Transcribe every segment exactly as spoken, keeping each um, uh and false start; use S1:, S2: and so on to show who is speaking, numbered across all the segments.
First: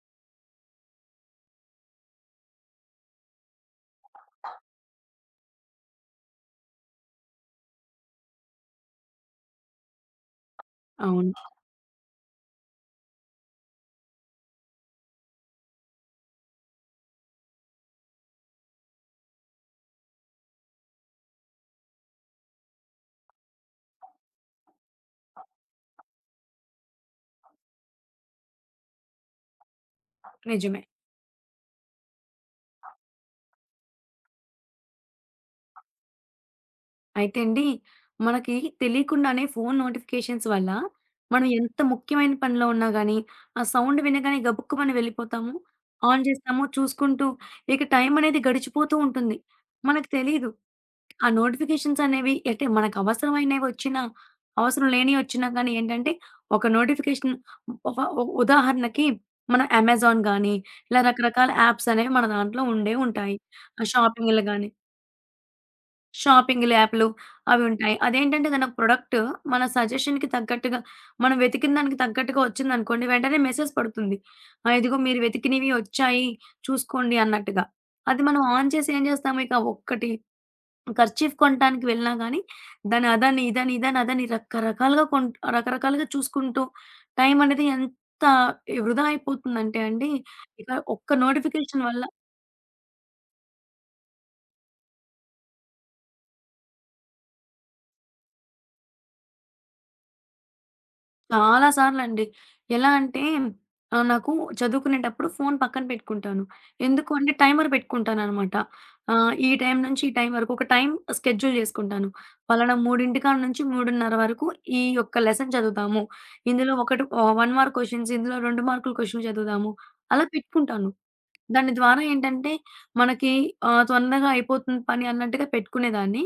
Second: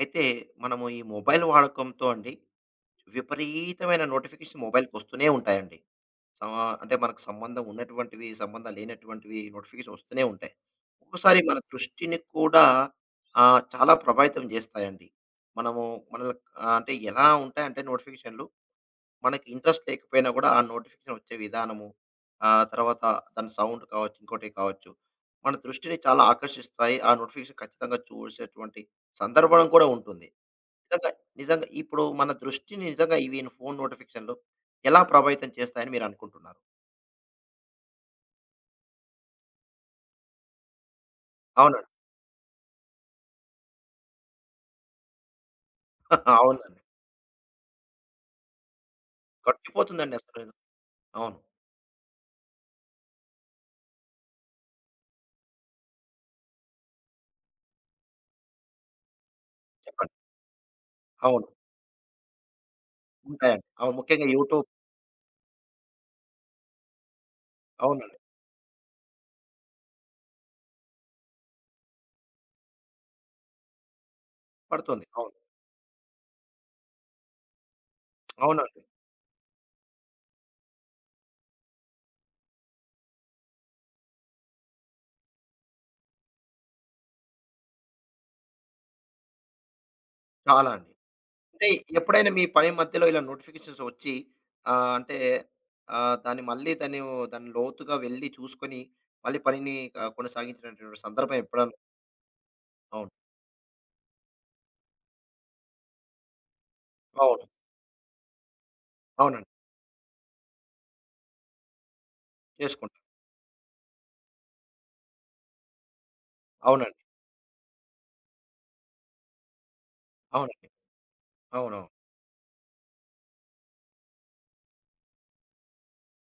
S1: అయితే మనము ఈ మొబైల్ వాడకంతో అండి విపరీతమైన నోటిఫికేషన్ మొబైల్కి వస్తూనే ఉంటాయండి. సమా అంటే మనకు సంబంధం ఉన్నటువంటివి, సంబంధం లేనటువంటివి నోటిఫికేషన్ వస్తూనే ఉంటాయి.
S2: అవును.
S1: ఒక్కోసారి అవును. మన దృష్టిని కూడా ఆహ్, చాలా ప్రభావితం జేస్తాయండి. మనము మనల్ని ఆహ్, అంటే ఎలా ఉంటాయంటే నోటిఫికేషన్‌లు మనకి ఇంట్రెస్ట్ లేకపోయినా కూడా ఆ నోటిఫికేషన్ వచ్చే విధానము, ఆహ్, తర్వాత దాని సౌండ్ కావచ్చు, ఇంకోటి కావచ్చు. మన దృష్టిని చాలా ఆకర్షిస్తాయి. ఆ నోటిఫికేషన్ ఖచ్చితంగా చూసేటువంటి సందర్భం కూడా ఉంటుంది.
S2: నిజమే.
S1: నిజంగా, నిజంగా ఇప్పుడు మన దృష్టిని నిజంగా ఇవి ఫోను నోటిఫికేషన్‌లు ఎలా ప్రభావితం చేస్తాయని మీరనుకుంటున్నారు?
S2: అయితే అండి, మనకి తెలియకుండానే ఫోను నోటిఫికేషన్స్ వల్ల, మనం ఎంత
S1: అవునండి.
S2: ముఖ్యమైన పనిలో ఉన్నా గానీ, ఆ సౌండ్ వినగానే గబుక్కుమని వెళ్ళిపోతాము. ఆన్ చేస్తాము,
S1: అవునండి.
S2: చూసుకుంటూ ఇక టైం అనేది గడిచిపోతూ ఉంటుంది. మనకు
S1: గడిచిపోతుందండి అసలు.
S2: తెలీదు. ఆ
S1: అవును.
S2: నోటిఫికేషన్స్ అనేవి అంటే మనకు అవసరమైనవి వచ్చినా, అవసరం లేనివి వచ్చినా కానీ ఏంటంటే, ఒక నోటిఫికేషన్ ఒక ఉ ఉదాహరణకి మన
S1: చెప్పండి.
S2: అమెజాన్ గానీ, ఇలా
S1: అవును.
S2: రకరకాల యాప్స్ అనేవి మన దాంట్లో ఉండే ఉంటాయి.
S1: ఉంటాయండి.
S2: ఆ
S1: అవును. ముఖ్యంగా
S2: షాపింగ్‌లు
S1: యూట్యూబ్
S2: గాని షాపింగ్‌ల యాప్‌లు అవి ఉంటాయి.
S1: అవునండి.
S2: అదేంటంటే ఏదైనా ప్రొడక్ట్ మన సజెషన్‌కి తగ్గట్టుగా మనం వెతికిన దానికి తగ్గట్టుగా వచ్చిందనుకోండి, వెంటనే మెసేజ్ పడుతుంది. ఆ! ఇదిగో
S1: పడుతుంది.
S2: మీరు
S1: అవును.
S2: వెతికినవి వచ్చాయి చూసుకోండి అన్నట్టుగా. అది మనం ఆన్
S1: అవునండి.
S2: చేసి ఏం చేస్తాము ఇక ఒక్కటి కర్చీఫ్ కొనటానికి వెళ్ళినా గానీ, దాన్ని అదని, ఇదని, ఇదని, అదని రకరకాలుగా కొంట్ రకరకాలుగా చూసుకుంటూ టైం అనేది ఎంత వృధా అయిపోతుందంటే అండి, ఇక
S1: చాలా అండి.
S2: ఒక్క
S1: అంటే
S2: నోటిఫికేషన్ వల్ల
S1: ఎప్పుడైనా మీ పని మధ్యలో ఇలా నోటిఫికేషన్స్ వచ్చి ఆహ్, అంటే ఆహ్, దాన్ని మళ్ళీ దాన్ని దాన్ని లోతుగా వెళ్లి చూసుకొని మళ్ళీ పనిని ఆహ్, కొనసాగించినటువంటి సందర్భం
S2: చాలా
S1: ఎప్పుడన్నా
S2: సార్లండి. ఎలా
S1: అవును.
S2: అంటే ఆహ్, నాకు చదువుకునేటప్పుడు ఫోను పక్కన పెట్టుకుంటాను. ఎందుకు అంటే
S1: అవును.
S2: టైమర్ పెట్టుకుంటాననమాట. ఆహ్,
S1: అవునండి.
S2: ఈ టైం నుంచి ఈ టైం వరకు ఒక టైం షెడ్యూల్ చేసుకుంటాను. పలానా
S1: చేసుకుంటాం.
S2: మూడు కాడ నుంచి మూడు ముప్పై వరకు ఈ యొక్క లెసన్ చదువుతాము. ఇందులో
S1: అవునండి.
S2: ఒకటి ఆహ్, ఒక మార్క్ క్వెషన్స్, ఇందులో రెండు మార్కులు క్వెషన్లు చదువుదాము. అలా
S1: అవునండి.
S2: పెట్టుకుంటాను. దాని
S1: అవునవును.
S2: ద్వారా ఏంటంటే మనకి ఆహ్, తొందరగా అయిపోతుంది పని అన్నట్టుగా పెట్టుకునేదాన్ని.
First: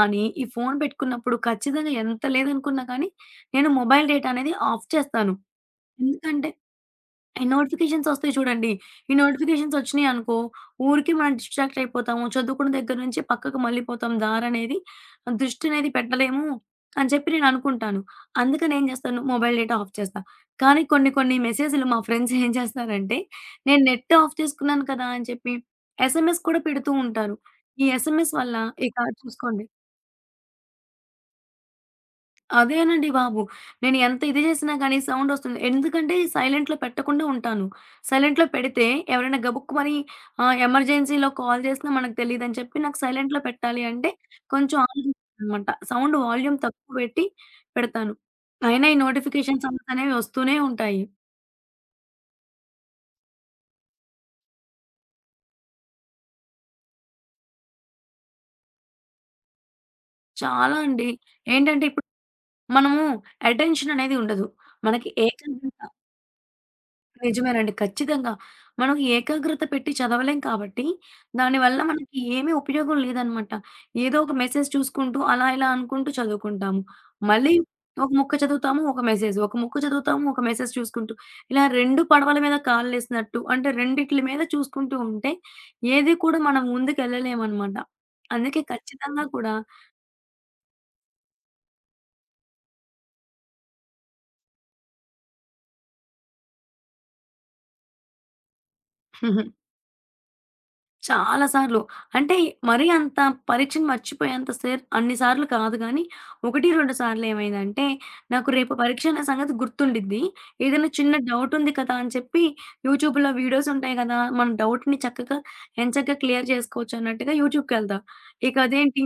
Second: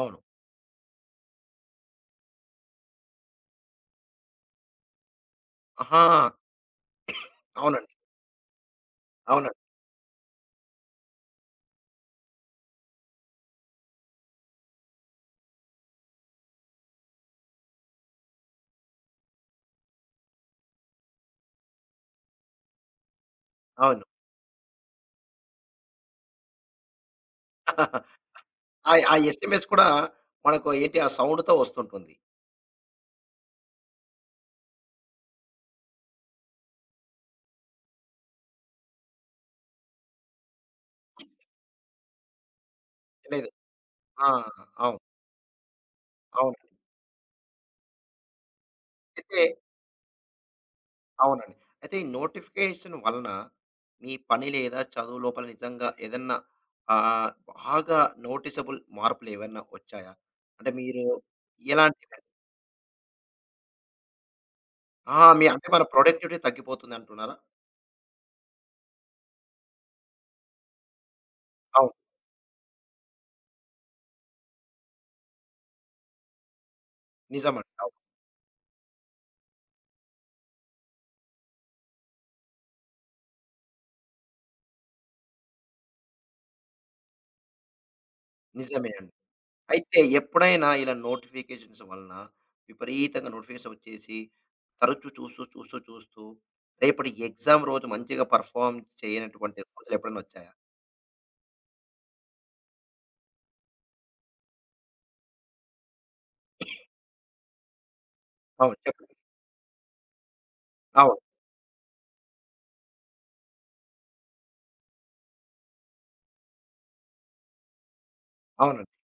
S1: అవును.
S2: ఈ ఫోను పెట్టుకున్నప్పుడు ఖచ్చితంగా ఎంత లేదనుకున్నా కానీ నేను మొబైల్ డేటా అనేది ఆఫ్ చేస్తాను.
S1: ఆహా!
S2: ఎందుకంటే ఈ
S1: అవునండి.
S2: నోటిఫికేషన్స్ వస్తాయి చూడండి. ఈ
S1: అవునండి.
S2: నోటిఫికేషన్స్ వచ్చినాయనుకో, ఊరికే మనం డిస్ట్రాక్ట్ అయిపోతాము. చదువుకున్న దగ్గర నుంచి పక్కకు మళ్ళిపోతాం. దారనేది దృష్టి అనేది పెట్టలేము అని చెప్పి నేను అనుకుంటాను. అందుకని ఏం చేస్తాను మొబైల్ డేటా ఆఫ్ చేస్తా. కానీ కొన్ని కొన్ని మెసేజ్‌లు మా ఫ్రెండ్స్ ఏం చేస్తారంటే, నేను
S1: అవును.
S2: నెట్ ఆఫ్ చేసుకున్నాను కదా! అని చెప్పి ఎస్ఎంఎస్ కూడా పెడుతూ ఉంటారు. ఈ ఎస్ఎంఎస్ వల్ల
S1: ఆ!
S2: ఇక
S1: ఆ
S2: చూసుకోండి
S1: ఎస్ఎంఎస్ కూడా మనకు ఏంటి ఆ సౌండ్‌తో వస్తుంటుంది.
S2: అదేనండి బాబు. నేను ఎంత ఇది చేసినా గాని సౌండొస్తుంది. ఎందుకంటే సైలెంట్‌లో పెట్టకుండా ఉంటాను. సైలెంట్‌లో పెడితే ఎవరైనా గబుక్కుమని ఆహ్, ఎమర్జెన్సీలో కాల్ చేసినా మనకు తెలీదని చెప్పి నాకు సైలెంట్‌లో
S1: లేదు.
S2: పెట్టాలి అంటే
S1: ఆ!
S2: కొంచెం
S1: అవును.
S2: ఆలోచిస్తాననమాట. సౌండ్ వాల్యూమ్
S1: అవునండి.
S2: తక్కువ పెట్టి పెడతాను. అయినా ఈ
S1: అయితే
S2: నోటిఫికేషన్ సౌండ్స్ అనేవి వస్తూనే ఉంటాయి.
S1: అవునండి. అయితే ఈ నోటిఫికేషన్ వలన మీ పని లేదా చదువు లోపల నిజంగా ఏదన్నా ఆహ్, బాగా నోటీసబుల్ మార్పులేవన్నా వచ్చాయా? అంటే
S2: చాలా
S1: మీరు
S2: అండి. ఏంటంటే ఇప్పుడు
S1: ఎలాంటివి?
S2: మనము అటెన్షన్ అనేది ఉండదు. మనకి
S1: ఆ! మీ అంటే
S2: ఏకాగ్రత
S1: మన ప్రొడక్టివిటీ తగ్గిపోతుందంటున్నారా?
S2: నిజమేనండి. ఖచ్చితంగా. మనం ఏకాగ్రత పెట్టి చదవలేం కాబట్టి, దానివల్ల
S1: అవును.
S2: మనకి ఏమీ ఉపయోగం లేదనమాట. ఏదో ఒక మెసేజ్ చూసుకుంటూ అలా ఇలా అనుకుంటూ చదువుకుంటాము. మళ్ళీ
S1: నిజమండి. అవును.
S2: ఒక ముక్క చదువుతాము, ఒక మెసేజ్. ఒక ముక్క చదువుతాము, ఒక మెసేజ్ చూసుకుంటూ. ఇలా రెండు పడవల మీద కాలేసినట్టు అంటే రెండిట్లి మీద చూసుకుంటూ ఉంటే, ఏది కూడా మనం ముందుకెళ్ళలేమనమాట. అందుకే
S1: నిజమే అండి.
S2: ఖచ్చితంగా కూడా
S1: అయితే ఎప్పుడైనా ఇలా నోటిఫికేషన్స్ వలన విపరీతంగా నోటిఫికేషన్ వచ్చేసి తరచూ చూస్తూ, చూస్తూ, చూస్తూ రేపటి ఎగ్జామ్ రోజు మంచిగా పెర్ఫార్మ్ చేయనటువంటి రోజులు ఎప్పుడైనా వచ్చాయా?
S2: చాలా సార్లు. అంటే మరీ అంత పరీక్షను మర్చిపోయేంత సేర్ అన్ని సార్లు కాదు గానీ, ఒకటి, రెండు సార్లు ఏమైందంటే, నాకు రేపు
S1: అవును.
S2: పరీక్ష
S1: చెప్పండి.
S2: అనే సంగతి గుర్తుండిద్ది. ఏదైనా చిన్న
S1: అవును.
S2: డౌట్ ఉంది కదా అని చెప్పి, యూట్యూబ్‌లో వీడియోస్ ఉంటాయి కదా! మన డౌట్‌ని చక్కగా ఎంచక్కా క్లియర్ చేసుకోవచ్చు అన్నట్టుగా యూట్యూబ్‌కెళ్తా. ఇక
S1: అవునండి.
S2: అదేంటి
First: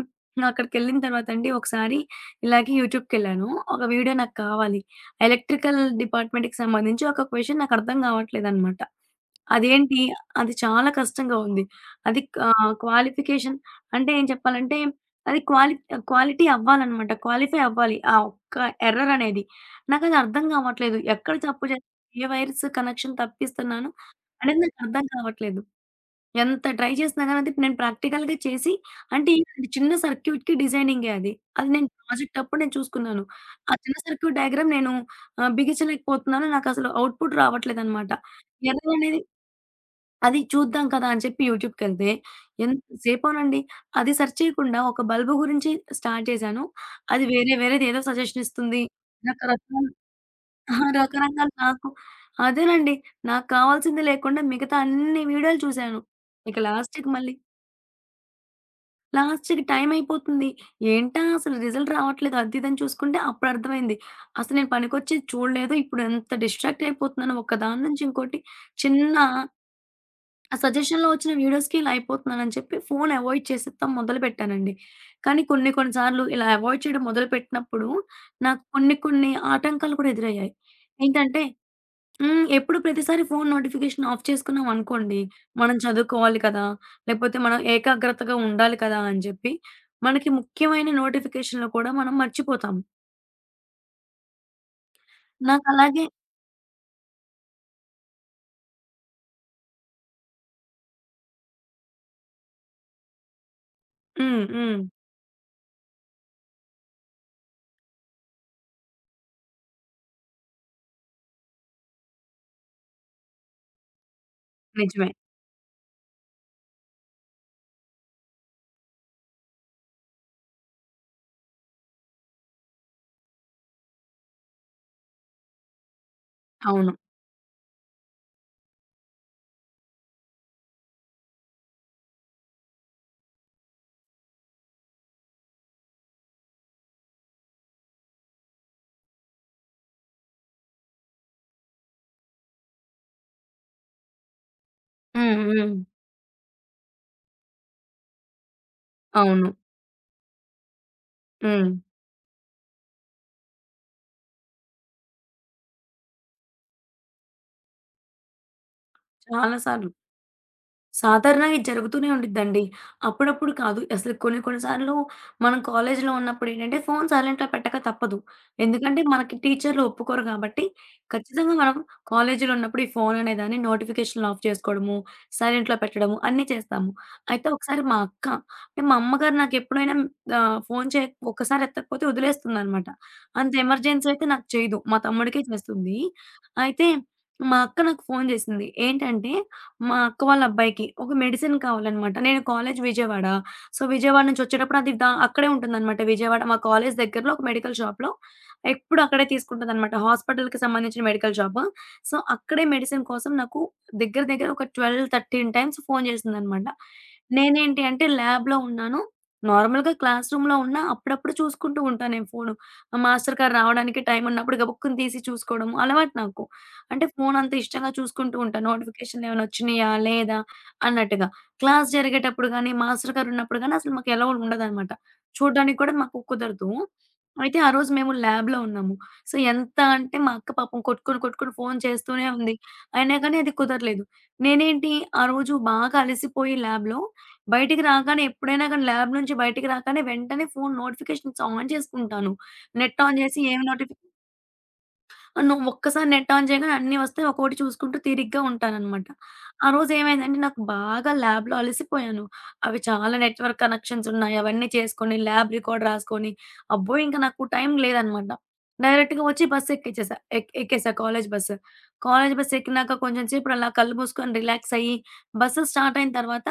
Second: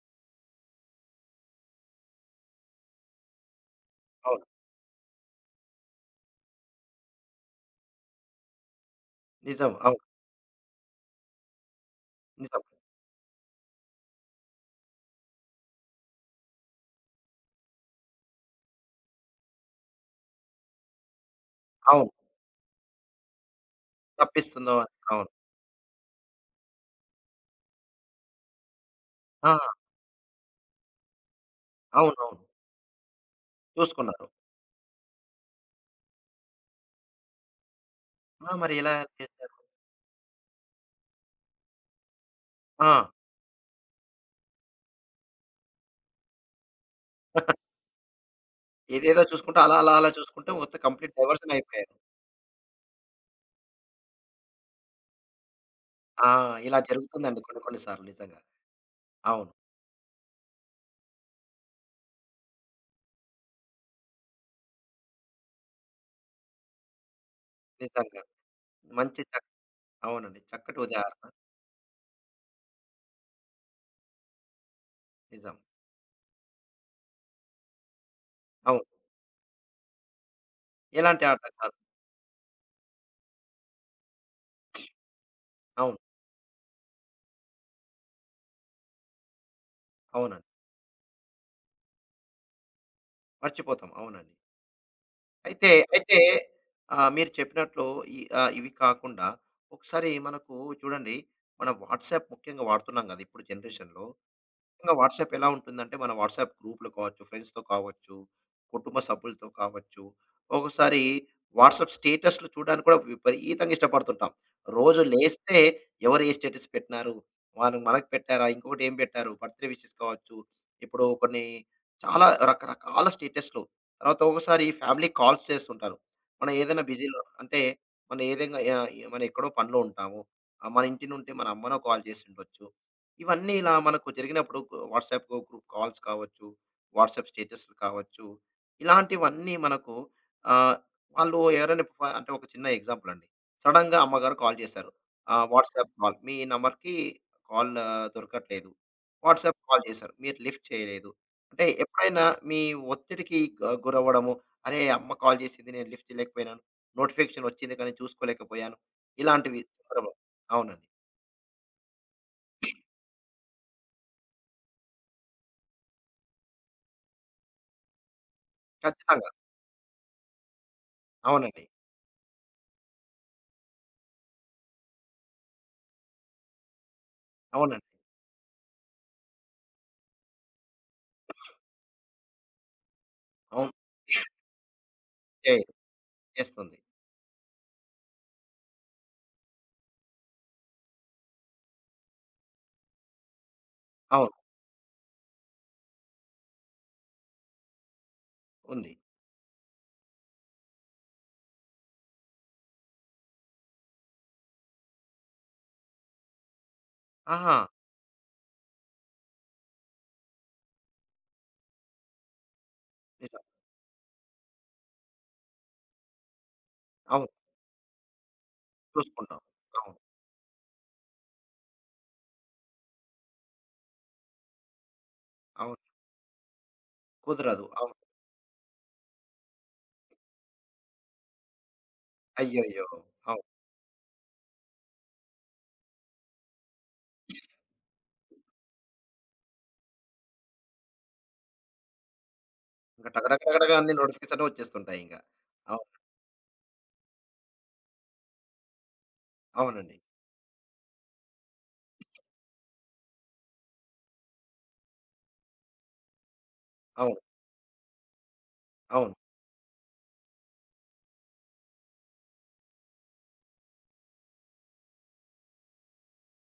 S2: అక్కడికెళ్ళిన తర్వాత అండి ఒకసారి ఇలాగే యూట్యూబ్‌కెళ్ళాను. ఒక వీడియో నాకు
S1: అవును.
S2: కావాలి. ఎలక్ట్రికల్ డిపార్ట్మెంట్‌కి సంబంధించి ఒక క్వెషన్ నాకు అర్థం కావట్లేదనమాట.
S1: నిజం.
S2: అదేంటి
S1: అవును.
S2: అది చాలా కష్టంగా ఉంది. అది
S1: నిజం.
S2: ఆహ్, క్వాలిఫికేషన్ అంటే ఏం చెప్పాలంటే అది క్వాలి క్వాలిటీ అవ్వాలనమాట. క్వాలిఫై అవ్వాలి. ఆ ఒక్క ఎర్రర్ అనేది. నాకది అర్థం కావట్లేదు. ఎక్కడ తప్పు చేశాను?
S1: అవును.
S2: ఏ వైర్స్ కనెక్షన్ తప్పిస్తున్నాను అనేది
S1: తప్పిస్తుందో
S2: నాకు
S1: అని.
S2: అర్థం
S1: అవును.
S2: కావట్లేదు. ఎంత ట్రై చేసినా గాని అది నేను ప్రాక్టికల్‌గా చేసి అంటే
S1: ఆ!
S2: ఏంటంటే చిన్న సర్క్యూట్‌కి డిజైనింగే అది. అది నేను ప్రాజెక్ట్
S1: అవునవును.
S2: అప్పుడు నేను చూసుకున్నాను. ఆ చిన్న
S1: చూసుకున్నారు.
S2: సర్క్యూట్ డయాగ్రామ్ నేను ఆహ్, బిగించలేకపోతున్నాను. నాకసలు ఔట్‌పుట్ రావట్లేదనమాట.
S1: ఆ! మరి
S2: ఎర్రర్
S1: ఎలా
S2: అనేది
S1: చేశారు?
S2: అది చూద్దాం కదా! అని చెప్పి యూట్యూబ్‌కెళ్తే ఎంత
S1: ఆ!
S2: సేపోనండి. అది సెర్చ్ చేయకుండా ఒక బల్బు గురించి స్టార్ట్ చేశాను. అది వేరే వేరేదేదో సజెషన్ ఇస్తుంది.
S1: ఏదేదో చూసుకుంటూ అలా,
S2: రకరకాల
S1: అలా, అలా చూసుకుంటే మొత్తం
S2: అహా!
S1: కంప్లీట్
S2: రకరకాల
S1: డైవర్షన్
S2: నాకు
S1: అయిపోయారు.
S2: అదేనండి. నాకు కావాల్సింది లేకుండా మిగతా అన్ని వీడియోలు చూశాను.
S1: ఆ!
S2: ఇక
S1: ఇలా
S2: లాస్ట్‌కి మళ్ళీ
S1: జరుగుతుందండి కొన్ని, కొన్ని సార్లు నిజంగా. అవును.
S2: లాస్ట్‌కి టైం అయిపోతుంది. ఏంటా అసలు రిజల్ట్ రావట్లేదు అది ఇదని చూసుకుంటే అప్పుడు అర్థమైంది. అసలు నేను పనికొచ్చేది చూడలేదు. ఇప్పుడు ఎంత డిస్ట్రాక్ట్ అయిపోతున్నాను. ఒకదాని నుంచి
S1: నిజంగా.
S2: ఇంకోటి చిన్న
S1: మంచి చక్ అవునండి.
S2: ఆ
S1: చక్కటి
S2: సజెషన్‌లో
S1: ఉదాహరణ.
S2: వచ్చిన వీడియోస్‌కి ఇలా అయిపోతున్నానని చెప్పి ఫోను అవాయిడ్ చేసేత్తం మొదలుపెట్టానండి. కానీ
S1: నిజం.
S2: కొన్ని కొన్ని సార్లు ఇలా అవాయిడ్ చేయడం మొదలుపెట్టినప్పుడు నాకు
S1: అవును.
S2: కొన్ని కొన్ని ఆటంకాలు కూడా ఎదురయ్యాయి.
S1: ఎలాంటి ఆట
S2: ఏంటంటే
S1: కాదు.
S2: హ్మ్. ఎప్పుడు ప్రతిసారి ఫోను నోటిఫికేషన్ ఆఫ్ చేసుకున్నాం అనుకోండి, మనం
S1: అవును.
S2: చదువుకోవాలి కదా! లేకపోతే మనం ఏకాగ్రతగా ఉండాలి కదా! అని చెప్పి మనకి
S1: అవునండి.
S2: ముఖ్యమైన నోటిఫికేషన్‌లు కూడా మనం మర్చిపోతాం.
S1: మర్చిపోతాం. అవునండి. అయితే,
S2: నాకలాగే
S1: అయితే ఆహ్, మీరు చెప్పినట్లు ఈ ఆహ్, ఇవి కాకుండా ఒకసారి మనకు చూడండి, మన వాట్సాప్ ముఖ్యంగా వాడుతున్నాం గదా! ఇప్పుడు జనరేషన్‌లో.
S2: హ్మ్. హ్మ్.
S1: ముఖ్యంగా వాట్సాప్ ఎలా ఉంటుందంటే, మన వాట్సాప్ గ్రూప్‌లో కావచ్చు, ఫ్రెండ్స్‌తో కావచ్చు, కుటుంబ సభ్యులతో కావచ్చు, ఒక్కొక్కసారి వాట్సాప్ స్టేటస్‌లు చూడడానికి కూడా విపరీతంగా ఇష్టపడుతుంటాం. రోజు
S2: నిజమే.
S1: లేస్తే ఎవరు ఏ స్టేటస్ పెట్టినారు? వాళ్ళు మనకు పెట్టారా? ఇంకొకటి ఏం పెట్టారు? బర్త్‌డే విషెస్ కావచ్చు, ఇప్పుడు కొన్ని చాలా రకరకాల స్టేటస్‌లు. తర్వాత ఒక్కొక్కసారి ఫ్యామిలీ కాల్స్ చేస్తుంటారు. మనం ఏదైనా
S2: అవును.
S1: బిజీలో అంటే మనం ఏదైనా ఆహ్, మనం ఎక్కడో పనిలో ఉంటాము. ఆహ్, మన ఇంటి నుండి మన అమ్మనో కాల్ చేసి ఉండొచ్చు. ఇవన్నీ ఇలా మనకు జరిగినప్పుడు గు వాట్సాప్ గ్రూ గ్రూప్ కాల్స్ కావచ్చు, వాట్సాప్ స్టేటస్‌లు కావచ్చు, ఇలాంటివన్నీ మనకు ఆహ్, వాళ్ళు ఎవరైనా ఫ అంటే ఒక చిన్న ఎగ్జాంపుల్ అండి. సడెన్‌గా అమ్మగారు కాల్ చేశారు.
S2: హ్మ్.
S1: ఆహ్,
S2: హ్మ్.
S1: వాట్సాప్ కాల్ మీ నంబర్‌కి కాల్ దొరకట్లేదు.
S2: అవును.
S1: వాట్సాప్ కాల్ చేశారు. మీరు లిఫ్ట్ చేయలేదు. అంటే
S2: హ్మ్.
S1: ఎప్పుడైనా మీ ఒత్తిడికి గ గురవ్వడము, అరే! అమ్మ కాల్ చేసింది నేను లిఫ్ట్ చేయలేకపోయినాను. నోటిఫికేషన్ వచ్చింది కానీ చూసుకోలేకపోయాను.
S2: చాలా
S1: ఇలాంటివి
S2: సార్లు.
S1: సందర్భం అవునండి.
S2: సాధారణంగా ఇది జరుగుతూనే ఉండిద్దండి. అప్పుడప్పుడు కాదు. అసలు కొన్ని కొన్ని సార్లు మనం కాలేజీలో ఉన్నప్పుడేంటంటే, ఫోన్ సైలెంట్‌లో పెట్టక తప్పదు. ఎందుకంటే,
S1: ఖచ్చితంగా.
S2: మనకి టీచర్లు ఒప్పుకోరు కాబట్టి, ఖచ్చితంగా
S1: అవునండి.
S2: మనం కాలేజీలో ఉన్నప్పుడు ఈ ఫోన్ అనే దాన్ని నోటిఫికేషన్‌లు ఆఫ్ చేసుకోవడము, సైలెంట్‌లో పెట్టడము అన్నీ చేస్తాము. అయితే ఒకసారి
S1: అవునండి.
S2: మా అక్క అంటే, మా అమ్మగారు నాకెప్పుడైనా ఆహ్, ఫోన్ చే ఒక్కసారి ఎత్తకపోతే వదిలేస్తుందనమాట. అంత
S1: అవును.
S2: ఎమర్జెన్సీ అయితే నాకు చేయదు. మా తమ్ముడికే
S1: చే
S2: చేస్తుంది.
S1: చేస్తుంది.
S2: అయితే మా అక్క నాకు ఫోన్ చేసింది. ఏంటంటే మా అక్క వాళ్ళ అబ్బాయికి ఒక మెడిసిన్ కావాలనమాట. నేను కాలేజ్ విజయవాడ. సో, విజయవాడ
S1: అవును.
S2: నుంచొచ్చేటప్పుడు అది దా అక్కడే ఉంటుందనమాట. విజయవాడ మా కాలేజ్ దగ్గరలో ఒక మెడికల్ షాప్‌లో
S1: ఉంది.
S2: ఎప్పుడు అక్కడే తీసుకుంటదనమాట. హాస్పిటల్‌కి సంబంధించిన మెడికల్ షాపు. సో, అక్కడే మెడిసిన్ కోసం నాకు దగ్గర దగ్గర ఒక పన్నెండు, పదమూడు టైమ్స్ ఫోను చేసిందనమాట.
S1: ఆహా!
S2: నేనేంటి అంటే ల్యాబ్‌లో ఉన్నాను. నార్మల్‌గా క్లాస్ రూమ్‌లో ఉన్నా అప్పుడప్పుడు చూసుకుంటూ ఉంటాను నేను ఫోను. మా మాస్టర్
S1: నిజం.
S2: గారు రావడానికి టైం ఉన్నప్పుడు గబుక్కున తీసి చూసుకోవడం అలవాటు నాకు. అంటే
S1: అవును.
S2: ఫోనంత ఇష్టంగా చూసుకుంటూ ఉంటా.
S1: చూసుకుంటాం.
S2: నోటిఫికేషన్‌లేమైనా వచ్చినయా?
S1: అవును.
S2: లేదా? అన్నట్టుగా. క్లాస్ జరిగేటప్పుడు గానీ, మాస్టర్ గారున్నప్పుడు గానీ అసలు మాకు ఎలౌడ్ ఉండదనమాట.
S1: అవును.
S2: చూడడానికి కూడా మాకు కుదరదు. అయితే
S1: కుదరదు.
S2: ఆ రోజు
S1: అవును.
S2: మేము ల్యాబ్‌లో ఉన్నాము. సో, ఎంత అంటే మా అక్క పాపం కొట్టుకొని, కొట్టుకొని ఫోను చేస్తూనే ఉంది.
S1: అయ్యయ్యో!
S2: అయినా కానీ
S1: అవును.
S2: అది కుదరలేదు. నేనేంటి ఆ రోజు బాగా అలసిపోయి ల్యాబ్‌లో బయటికి రాగానే ఎప్పుడైనా కానీ ల్యాబ్ నుంచి బయటికి రాగానే వెంటనే ఫోను నోటిఫికేషన్స్ ఆన్ చేసుకుంటాను. నెట్
S1: ఇంక
S2: ఆన్
S1: టక
S2: చేసి
S1: టక
S2: ఏం
S1: టక అన్ని
S2: నోటిఫి
S1: నోటిఫికేషన్‌లు వచ్చేస్తుంటాయింక.
S2: ఆ, నువ్వు
S1: అవును.
S2: ఒక్కసారి నెట్ ఆన్ చేయగానే అన్నీ వస్తాయి. ఒక్కోటి చూసుకుంటూ తీరిగ్గా ఉంటాననమాట. ఆ రోజు
S1: అవునండి.
S2: ఏమైందంటే నాకు బాగా ల్యాబ్‌లో అలసిపోయాను. అవి చాలా నెట్‌వర్క్ కనెక్షన్స్ ఉన్నాయి. అవన్నీ చేసుకొని, ల్యాబ్ రికార్డ్ రాసుకొని, అబ్బో!
S1: అవును.
S2: ఇంక నాకు టైం లేదనమాట.
S1: అవును.
S2: డైరెక్ట్‌గా వచ్చి బస్ ఎక్కిచ్చేసా. ఎక్ ఎక్కేసా కాలేజ్ బస్సు. కాలేజ్ బస్ ఎక్కినాక కొంచెం సేపు అలా కళ్ళు మూసుకొని రిలాక్స్ అయ్యి, బస్సు స్టార్ట్ అయిన తర్వాత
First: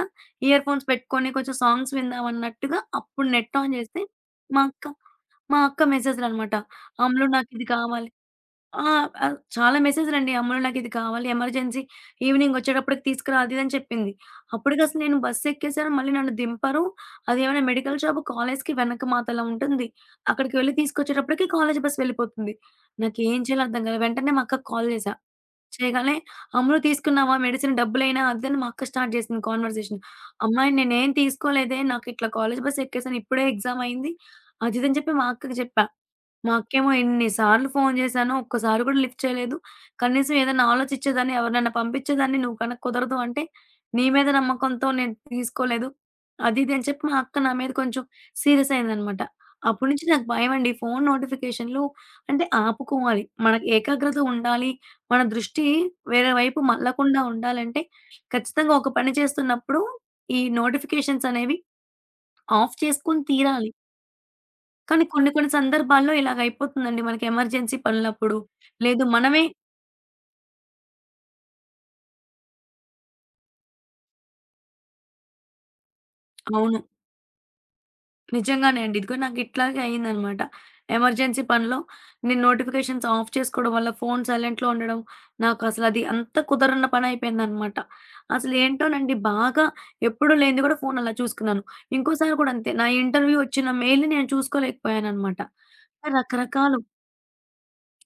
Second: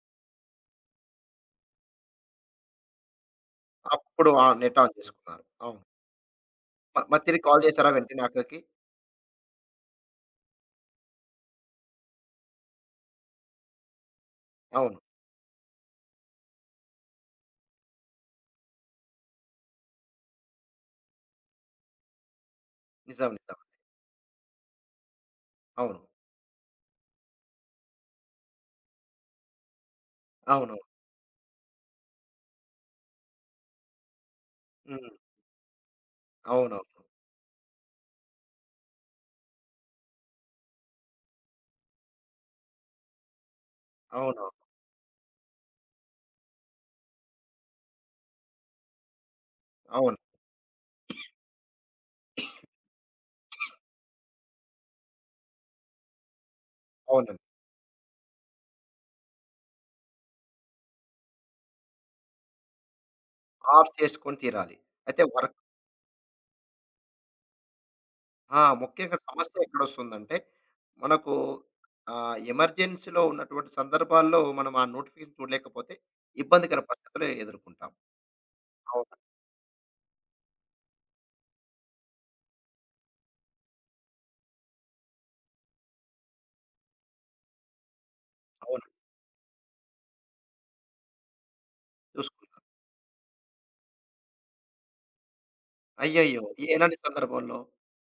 S2: ఇయర్ ఫోన్స్ పెట్టుకొని కొంచెం సాంగ్స్ విందాం అన్నట్టుగా అప్పుడు నెట్ ఆన్ చేస్తే
S1: అప్పుడు ఆ
S2: మా
S1: నెట్
S2: అక్క
S1: ఆన్ చేసుకున్నారు.
S2: మా
S1: అవును.
S2: అక్క మెసేజ్‌లనమాట.
S1: మ మరి
S2: "అమ్ములు
S1: తిరిగి కాల్
S2: నాకిది
S1: చేసారా
S2: కావాలి."
S1: వెంటనే అక్కకి?
S2: ఆ! ఆహ్, చాలా మెసేజ్‌లండి. అమ్మో! నాకిది కావాలి ఎమర్జెన్సీ ఈవినింగొచ్చేటప్పటికి తీసుకురా అది ఇది అని చెప్పింది.
S1: అవును.
S2: అప్పటికసలు నేను బస్సెక్కేసాను. మళ్ళీ నన్ను దింపరు. అదేమైనా మెడికల్ షాప్ కాలేజ్‌కి వెనక మాతల ఉంటుంది. అక్కడికి వెళ్లి తీసుకొచ్చేటప్పటికి కాలేజ్ బస్ వెళ్ళిపోతుంది.
S1: నిజం.
S2: నాకేం
S1: నిజం.
S2: చేయాలో అర్థం కాలే. వెంటనే మా అక్కకి కాల్ చేశా.
S1: అవును.
S2: చేయగానే "అమ్ములు తీసుకున్నావా మెడిసిన్ డబ్బులైనా?" అది అని మా అక్క స్టార్ట్ చేసింది కాన్వర్సేషన్. "అమ్మాయి
S1: అవును.
S2: నేనేం తీసుకోలేదే. నాకు ఇట్లా కాలేజ్ బస్ ఎక్కేసాను. ఇప్పుడే ఎగ్జామ్ అయింది." అది ఇది అని
S1: హ్మ్.
S2: చెప్పి మా అక్కకి చెప్పా. మా అక్కేమో
S1: అవునవును.
S2: ఎన్ని సార్లు ఫోను జేశానో ఒక్కసారి గూడా లిఫ్ట్ చేయలేదు. కనీసం ఏదైనా ఆలోచిచ్చేదాన్ని, ఎవరినైనా పంపిచ్చేదాన్ని. నువ్వు గనక కుదరదు అంటే, నీ మీద
S1: అవునవును. అవును.
S2: నమ్మకంతో నేను తీసుకోలేదు. అది ఇది అని చెప్పి మా అక్క నా మీద కొంచెం సీరియస్ అయిందనమాట. అప్పటి నుంచి
S1: అవును.
S2: నాకు భయమండి. ఫోను నోటిఫికేషన్‌లు అంటే ఆపుకోవాలి. మనకి ఏకాగ్రత ఉండాలి. మన దృష్టి వేరే వైపు మళ్ళకుండా
S1: అవునండి.
S2: ఉండాలంటే, ఖచ్చితంగా ఒక పని చేస్తున్నప్పుడు ఈ నోటిఫికేషన్స్ అనేవి ఆఫ్ చేసుకొని తీరాలి.
S1: ఆఫ్ చేసుకొని తీరాలి.
S2: కానీ
S1: అయితే
S2: కొన్ని కొన్ని
S1: వర్క్
S2: సందర్భాల్లో ఇలాగయిపోతుందండి మనకి ఎమర్జెన్సీ పనులప్పుడు.
S1: ఆ!
S2: లేదు
S1: ముఖ్యంగా
S2: మనమే
S1: సమస్య ఎక్కడొస్తుందంటే, మనకు ఆహ్, ఎమర్జెన్సీలో ఉన్నటువంటి సందర్భాల్లో మనం ఆ నోటిఫికేషన్ చూడలేకపోతే ఇబ్బందికర
S2: అవును.
S1: పరిస్థితులు ఎదుర్కొంటాం.
S2: నిజంగానే అండి.
S1: అవును.
S2: ఇదిగో నాకిట్లాగే అయిందనమాట. ఎమర్జెన్సీ పనిలో నేను నోటిఫికేషన్స్ ఆఫ్ చేసుకోవడం వల్ల, ఫోను సైలెంట్‌లో ఉండడం, నాకసలది అంత కుదరని పనయిపోయిందనమాట.
S1: అవును.
S2: అసలేంటోనండి బాగా ఎప్పుడూ లేనిది గూడా ఫోను అలా చూసుకున్నాను. ఇంకోసారి గూడా
S1: చూసుకుంటాం.
S2: అంతే. నా ఇంటర్వ్యూ వచ్చిన మెయిల్‌ని నేను చూసుకోలేకపోయాననమాట.
S1: అయ్యయ్యో! ఏ-
S2: రకరకాలు
S1: ఎలాంటి సందర్భంలో?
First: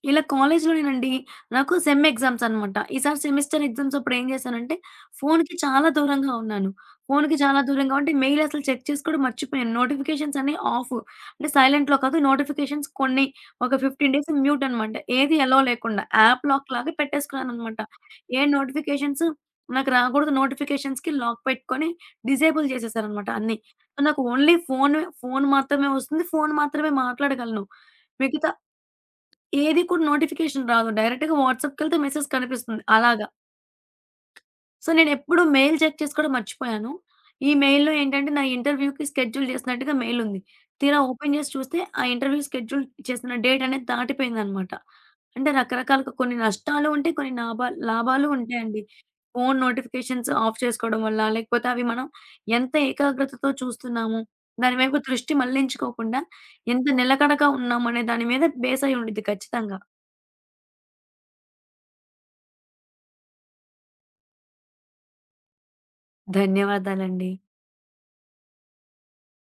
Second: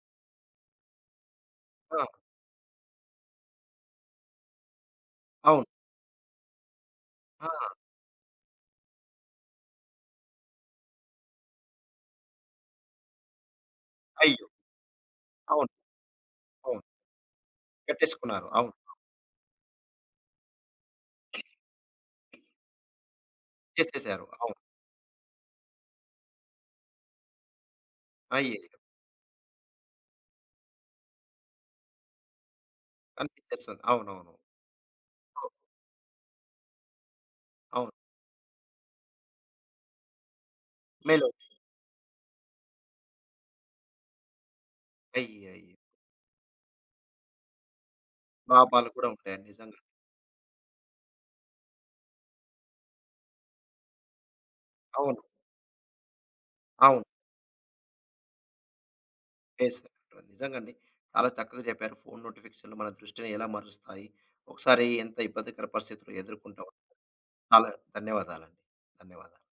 S2: ఇలా కాలేజ్‌లోనేనండి. నాకు
S1: ఆ!
S2: సెమ్ ఎగ్జామ్స్ అనమాట. ఈసారి సెమిస్టర్ ఎగ్జామ్స్ అప్పుడు ఏం చేశానంటే, ఫోన్‌కి
S1: అవును.
S2: చాలా దూరంగా ఉన్నాను. ఫోన్‌కి చాలా
S1: ఆ!
S2: దూరంగా ఉంటే మెయిల్ అసలు చెక్ చేసుకోవడం మర్చిపోయాను. నోటిఫికేషన్స్ అన్నీ ఆఫ్. అంటే సైలెంట్‌లో కాదు నోటిఫికేషన్స్ కొన్ని ఒక పదిహేను డేస్
S1: అయ్యో!
S2: మ్యూట్ అనమాట. ఏది ఎలో
S1: అవును.
S2: లేకుండా యాప్ లాక్
S1: అవును.
S2: లాగా పెట్టేసుకున్నాననమాట. ఏ
S1: పెట్టేసుకున్నారు. అవును.
S2: నోటిఫికేషన్స్ నాకు రాకూడదు నోటిఫికేషన్స్‌కి లాక్ పెట్టుకొని డిసేబుల్ చేసేసారనమాట అన్నీ. నాకు
S1: చేసేసారు. అవును.
S2: ఓన్లీ ఫోను, ఫోను మాత్రమే వస్తుంది. ఫోను మాత్రమే మాట్లాడగలను. మిగతా
S1: అయ్యయ్యో!
S2: ఏది కూడా నోటిఫికేషన్ రాదు. డైరెక్ట్‌గా వాట్సాప్‌కెళ్తే మెసేజ్ కనిపిస్తుంది. అలాగా.
S1: కనిపించేస్తుంది. అవునవును.
S2: సో, నేనెప్పుడు మెయిల్ చెక్ చేసుకోవడం మర్చిపోయాను. ఈ
S1: అవును.
S2: మెయిల్‌లో ఏంటంటే నా ఇంటర్వ్యూకి షెడ్యూల్ చేసినట్టుగా మెయిల్ ఉంది. తీరా
S1: మెయిల్
S2: ఓపెన్ చేసి
S1: ఒచ్చింది.
S2: చూస్తే ఆ ఇంటర్వ్యూ షెడ్యూల్ చేసిన డేట్ అనేది దాటిపోయిందనమాట. అంటే
S1: అయ్యయ్యో!
S2: రకరకాలుగా కొన్ని నష్టాలు ఉంటాయి. కొన్ని నాభా లాభాలు ఉంటాయండి.
S1: పాపాలు కూడా ఉంటాయండి
S2: ఫోను
S1: నిజంగా.
S2: నోటిఫికేషన్స్ ఆఫ్ చేసుకోవడం వల్ల, లేకపోతే అవి మనం ఎంత ఏకాగ్రతతో చూస్తున్నాము, దాని వైపు
S1: అవును.
S2: దృష్టి మళ్లించుకోకుండా ఎంత
S1: అవును.
S2: నిలకడగా ఉన్నామనే దాని మీద బేస్ అయి ఉండిద్ది ఖచ్చితంగా.
S1: వేశారు. నిజంగండి. చాలా చక్కగా చెప్పారు. ఫోను నోటిఫికేషన్‌లు మన దృష్టిని ఎలా మరుస్తాయి? ఒకసారి ఎంత ఇబ్బందికర పరిస్థితులు ఎదుర్కొంటాం.
S2: ధన్యవాదాలండి.
S1: చాలా ధన్యవాదాలండి. ధన్యవాదాలు.